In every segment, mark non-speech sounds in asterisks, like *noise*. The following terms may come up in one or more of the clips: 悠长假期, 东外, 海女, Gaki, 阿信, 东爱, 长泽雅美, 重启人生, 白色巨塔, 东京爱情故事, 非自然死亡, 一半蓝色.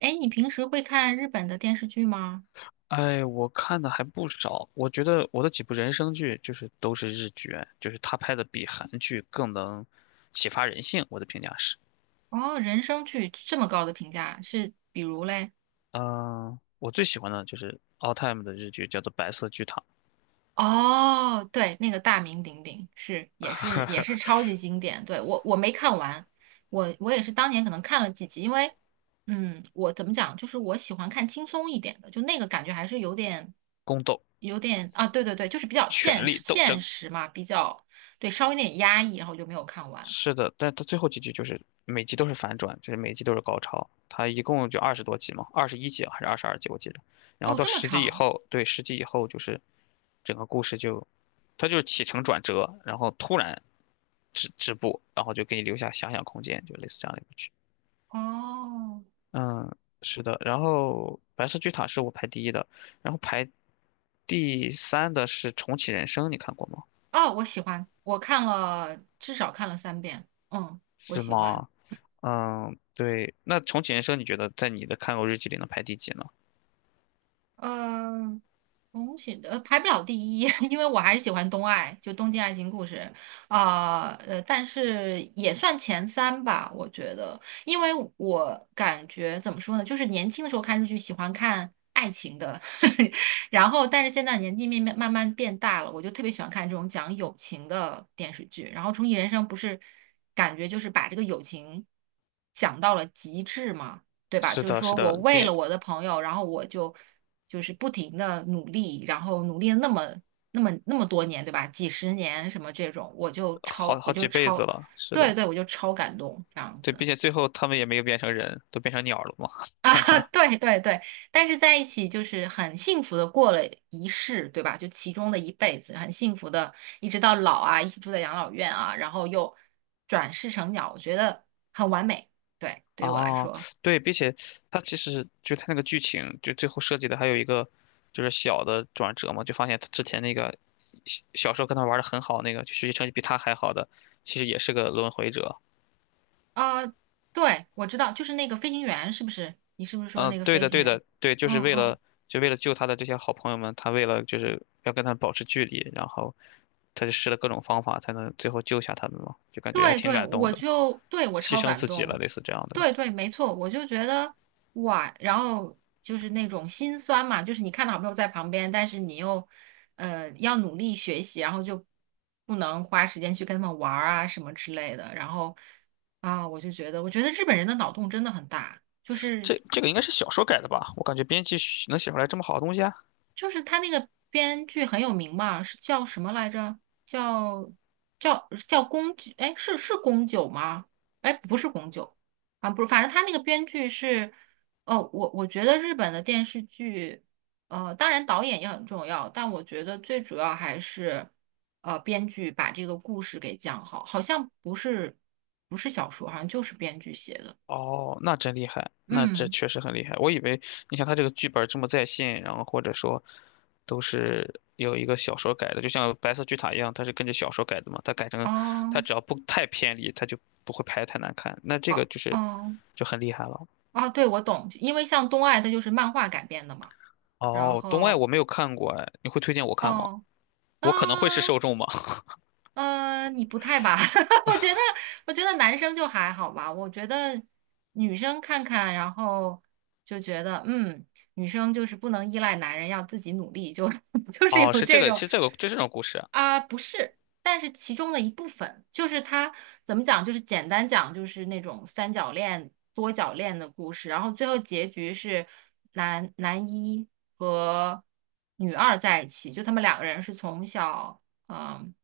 哎，你平时会看日本的电视剧吗？哎，我看的还不少，我觉得我的几部人生剧就是都是日剧，就是他拍的比韩剧更能启发人性，我的评价是。哦，人生剧这么高的评价，是比如嘞？嗯、我最喜欢的就是 all time 的日剧，叫做《白色巨塔》、哦，对，那个大名鼎鼎，也是超级经典。对，我没看完，我也是当年可能看了几集，因为我怎么讲，就是我喜欢看轻松一点的，就那个感觉还是有点宫斗、有点啊，对对对，就是比较权现力实斗现争。实嘛，比较对，稍微有点压抑，然后就没有看完。是的，但它最后几集就是每集都是反转，就是每集都是高潮。它一共就20多集嘛，21集啊还是22集我记得。然后哦，到这么十集以长后，对，十集以后就是整个故事就，它就是起承转折，然后突然止步，然后就给你留下遐想空间，就类似这样的一部剧。哦。嗯，是的。然后白色巨塔是我排第一的，然后排第三的是重启人生，你看过吗？哦，我喜欢，我看了至少看了三遍，嗯，我是喜欢。吗？嗯，对。那重启人生，你觉得在你的看过日记里能排第几呢？嗯，重启的排不了第一，*laughs* 因为我还是喜欢东爱，就《东京爱情故事》啊，但是也算前三吧，我觉得，因为我感觉怎么说呢，就是年轻的时候看日剧喜欢看爱情的，*laughs* 然后但是现在年纪慢慢慢慢变大了，我就特别喜欢看这种讲友情的电视剧，然后《重启人生》不是感觉就是把这个友情讲到了极致嘛。对吧？是就是的，说是的，我为并了我的朋友，然后我就是不停的努力，然后努力了那么多年，对吧？几十年什么这种，我就好超我好就几辈子超，了。是对的，对，我就超感动这样对，子并且最后他们也没有变成人，都变成鸟了嘛。*laughs* 哈啊，*laughs* 哈。对对对，但是在一起就是很幸福的过了一世，对吧？就其中的一辈子，很幸福的，一直到老啊，一起住在养老院啊，然后又转世成鸟，我觉得很完美。对，对于我来哦，说，对，并且他其实就他那个剧情，就最后设计的还有一个就是小的转折嘛，就发现他之前那个小时候跟他玩的很好那个，就学习成绩比他还好的，其实也是个轮回者。啊、对，我知道，就是那个飞行员，是不是？你是不是说嗯，那个对飞的，行对员？的，对，就是嗯为嗯。了救他的这些好朋友们，他为了就是要跟他们保持距离，然后他就试了各种方法才能最后救下他们嘛，就感觉还对挺对，感动的，我牺超牲感自己了，动，类似这样的。对对，没错，我就觉得哇，然后就是那种心酸嘛，就是你看到好朋友在旁边，但是你又要努力学习，然后就不能花时间去跟他们玩儿啊什么之类的，然后啊，我觉得日本人的脑洞真的很大，就是这个应该是小说改的吧？我感觉编辑能写出来这么好的东西啊。就是他那个编剧很有名嘛，是叫什么来着？叫叫宫九，哎，是宫九吗？哎，不是宫九啊，不是，反正他那个编剧是，哦，我觉得日本的电视剧，当然导演也很重要，但我觉得最主要还是，编剧把这个故事给讲好，好像不是小说，好像就是编剧写的，哦，那真厉害，那这嗯，确实很厉害。我以为你像他这个剧本这么在线，然后或者说都是有一个小说改的，就像《白色巨塔》一样，它是跟着小说改的嘛。它改成，它哦。只要不太偏离，它就不会拍得太难看。那这个哦就是哦，就很厉害了。啊，对，我懂，因为像东爱它就是漫画改编的嘛。然哦，《东外后，我没有看过，哎，你会推荐我看吗？哦，啊，我可能会是受众吗？*laughs* 你不太吧？*laughs* 我觉得，我觉得男生就还好吧。我觉得女生看看，然后就觉得，女生就是不能依赖男人，要自己努力，就 *laughs* 就是哦，有是这这个，种是这个，就这种故事啊，啊，不是，但是其中的一部分，就是他怎么讲，就是简单讲，就是那种三角恋、多角恋的故事，然后最后结局是男一和女二在一起，就他们两个人是从小。嗯，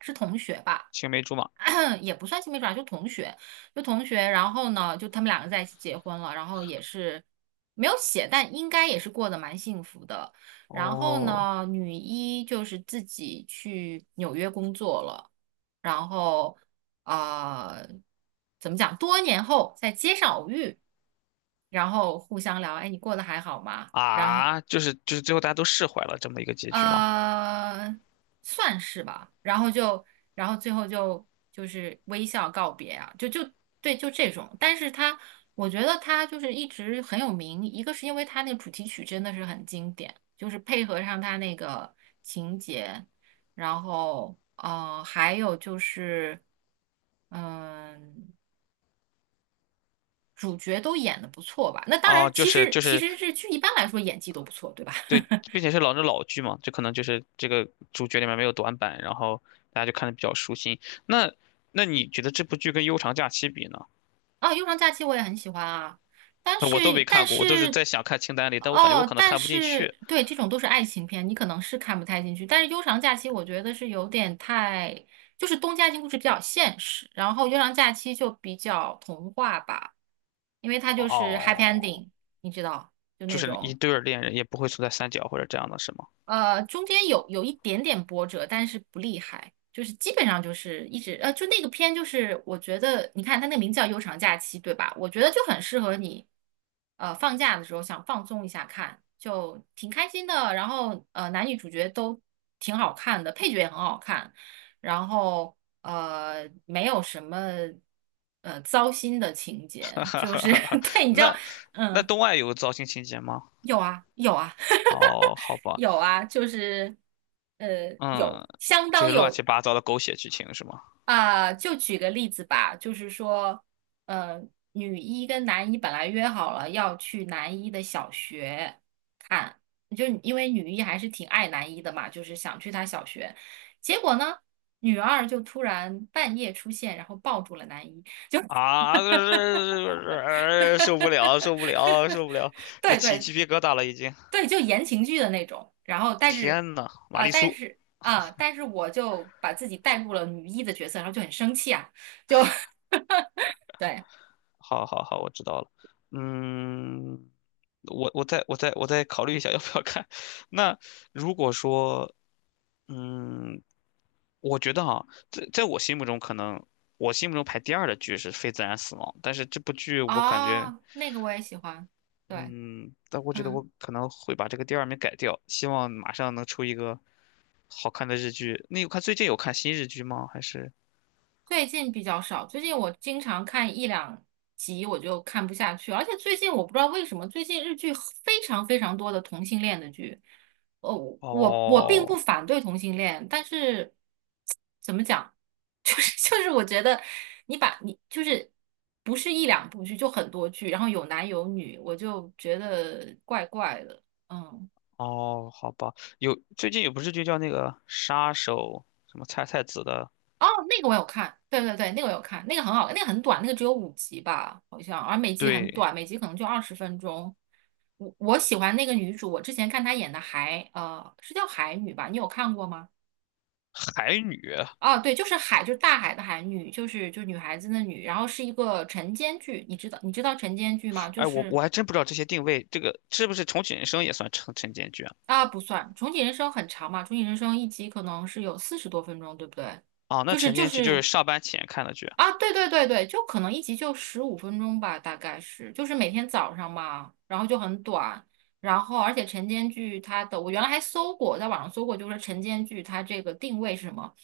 是同学吧，青梅竹马。*clears throat* 也不算青梅竹马，就同学。然后呢，就他们两个在一起结婚了，然后也是没有写，但应该也是过得蛮幸福的。然后哦，呢，女一就是自己去纽约工作了，然后啊，怎么讲？多年后在街上偶遇，然后互相聊，哎，你过得还好吗？然后啊，就是最后大家都释怀了这么一个结局吗？呃，算是吧。然后就，然后最后就是微笑告别啊，就对，就这种。但是他，我觉得他就是一直很有名，一个是因为他那个主题曲真的是很经典，就是配合上他那个情节，然后还有就是，嗯、主角都演的不错吧。那当然，哦，就其是实就其是实日剧一般来说演技都不错，对吧？对，*laughs* 并且是老剧嘛，这可能就是这个主角里面没有短板，然后大家就看的比较舒心。那那你觉得这部剧跟《悠长假期》比呢？哦，啊《悠长假期》我也很喜欢啊，但我都是没看但过，我都是是，在想看清单里，但我感觉我哦，可能但看不进是去。对，这种都是爱情片，你可能是看不太进去。但是《悠长假期》我觉得是有点太，就是东家庭故事比较现实，然后《悠长假期》就比较童话吧，因为它就是 happy 哦，ending，你知道，就就那是一种。对儿恋人也不会存在三角或者这样的，是吗？中间有一点点波折，但是不厉害，就是基本上就是一直就那个片就是我觉得，你看它那个名字叫《悠长假期》，对吧？我觉得就很适合你，放假的时候想放松一下看，就挺开心的。然后男女主角都挺好看的，配角也很好看，然后没有什么糟心的情节，就 *laughs* 是 *laughs* 对，你知道，那嗯。东爱有糟心情节吗？有啊，有啊，哦，*laughs* 好吧，有啊，就是有嗯，相就当是乱有七八糟的狗血剧情是吗？啊、就举个例子吧，就是说，呃，女一跟男一本来约好了要去男一的小学看，就因为女一还是挺爱男一的嘛，就是想去他小学，结果呢，女二就突然半夜出现，然后抱住了男一。啊，就是受不了，受不了，受不了，*laughs* 这对起对，鸡皮疙瘩了已经。对，就言情剧的那种。然后，但是，天呐，玛啊、丽但苏，是啊、但是我就把自己带入了女一的角色，然后就很生气啊，就 *laughs* 对，好好好，我知道了。嗯，我再考虑一下要不要看。*laughs* 那如果说，嗯，我觉得在我心目中可能我心目中排第二的剧是《非自然死亡》，但是这部剧我感觉，哦，那个我也喜欢，对，嗯，但我觉得嗯。我可能会把这个第二名改掉，希望马上能出一个好看的日剧。那有看最近有看新日剧吗？还是最近比较少，最近我经常看一两集我就看不下去，而且最近我不知道为什么，最近日剧非常非常多的同性恋的剧。呃，我并不哦反对同性恋，但是怎么讲，*laughs* 就是我觉得你就是不是一两部剧，就很多剧，然后有男有女，我就觉得怪怪的，嗯。哦，好吧，有最近有部日剧叫那个杀手什么菜菜子的，哦，那个我有看，对对对，那个我有看，那个很好，那个很短，那个只有五集吧，好像，而每集很对，短，每集可能就二十分钟。我喜欢那个女主，我之前看她演的海，是叫海女吧？你有看过吗？海女。哦，对，就是海，就是大海的海女，就是女孩子的女，然后是一个晨间剧，你知道晨间剧吗？就哎，我是我还真不知道这些定位，这个是不是重启人生也算晨间剧啊？啊，不算，重启人生很长嘛，重启人生一集可能是有四十多分钟，对不对？啊，那就是晨就间剧就是是上班前看的剧啊，对对对对，就可能一集就十五分钟吧，大概是，就是每天早上嘛，然后就很短，然后而且晨间剧它的，我原来还搜过，在网上搜过，就是晨间剧它这个定位是什么？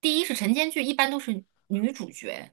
第一是晨间剧一般都是女主角，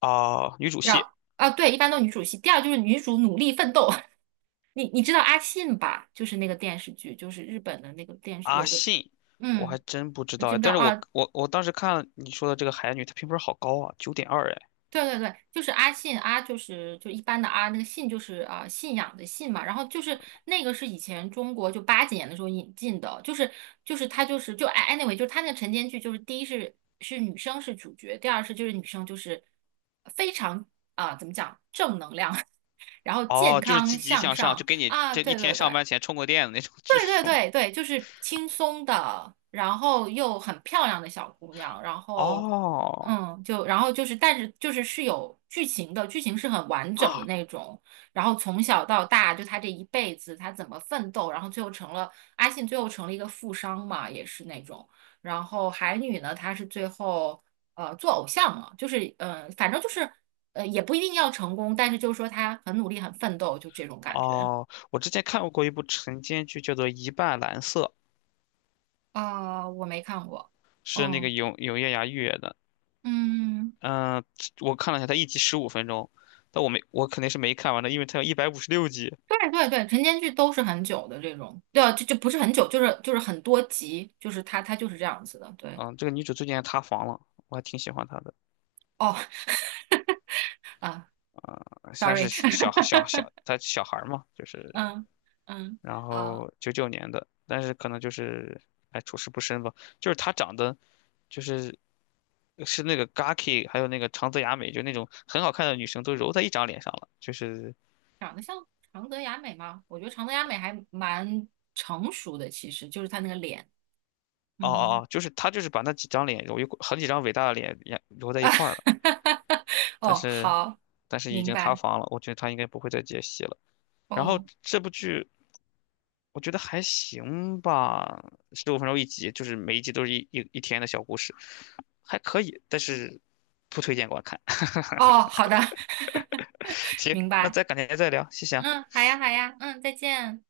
啊，女主让戏啊对，一般都女主戏，第二就是女主努力奋斗，*laughs* 你知道阿信吧？就是那个电视剧，就是日本的那个电视有阿一个，信。我还嗯，真不知知道，不知道但是我啊？我我当时看了你说的这个海女，她评分好高啊，9.2哎对对对，就是阿信，阿就是一般的阿，那个信就是啊、信仰的信嘛，然后就是那个是以前中国就八几年的时候引进的，就是他就是就哎 anyway，就是他那个晨间剧，就是第一是女生是主角，第二就是女生就是非常啊、怎么讲正能量，*laughs* 然后健哦，就是康积极向向上，上就给你啊，这一对天对上对，班前充过电的那种剧对对是吗？对对，就是轻松的，然后又很漂亮的小姑娘，然 *laughs* 后哦，就然后就是，但是是有剧情的，剧情是很完整的啊，那种。然后从小到大，就她这一辈子，她怎么奋斗，然后最后成了阿信，最后成了一个富商嘛，也是那种。然后海女呢，她是最后做偶像了，就是反正就是也不一定要成功，但是就是说她很努力，很奋斗，就这种感觉。哦，我之前看过一部晨间剧，叫做《一半蓝色》，啊、我没看过。是那个嗯永永夜芽月的。嗯，嗯、我看了一下，它一集十五分钟，但我没，我肯定是没看完的，因为它有156集。对对对，晨间剧都是很久的这种，对啊，就不是很久，就是很多集，就是它就是这样子的。对，嗯、这个女主最近还塌房了，我还挺喜欢她的。哦啊啊、现在是，sorry，*laughs* 小，她小孩儿嘛，就是嗯嗯然啊，后99年的，但是可能就是哎处事不深吧，就是他长得就是是那个 Gaki，还有那个长泽雅美，就那种很好看的女生都揉在一张脸上了，就是长得像长泽雅美吗？我觉得长泽雅美还蛮成熟的，其实就是她那个脸，哦哦嗯哦，就是他就是把那几张脸揉一块，很几张伟大的脸也揉在啊，一块儿了，*laughs* 但哦是好，但是已明经塌白，房了，我觉得他应该不会再接戏了。然后哦这部剧我觉得还行吧，十五分钟一集，就是每一集都是一天的小故事，还可以，但是不推荐观看。*laughs* 哦好的，*laughs* 行，明那白，再改天再聊，谢谢啊。嗯，好呀好呀，嗯，再见。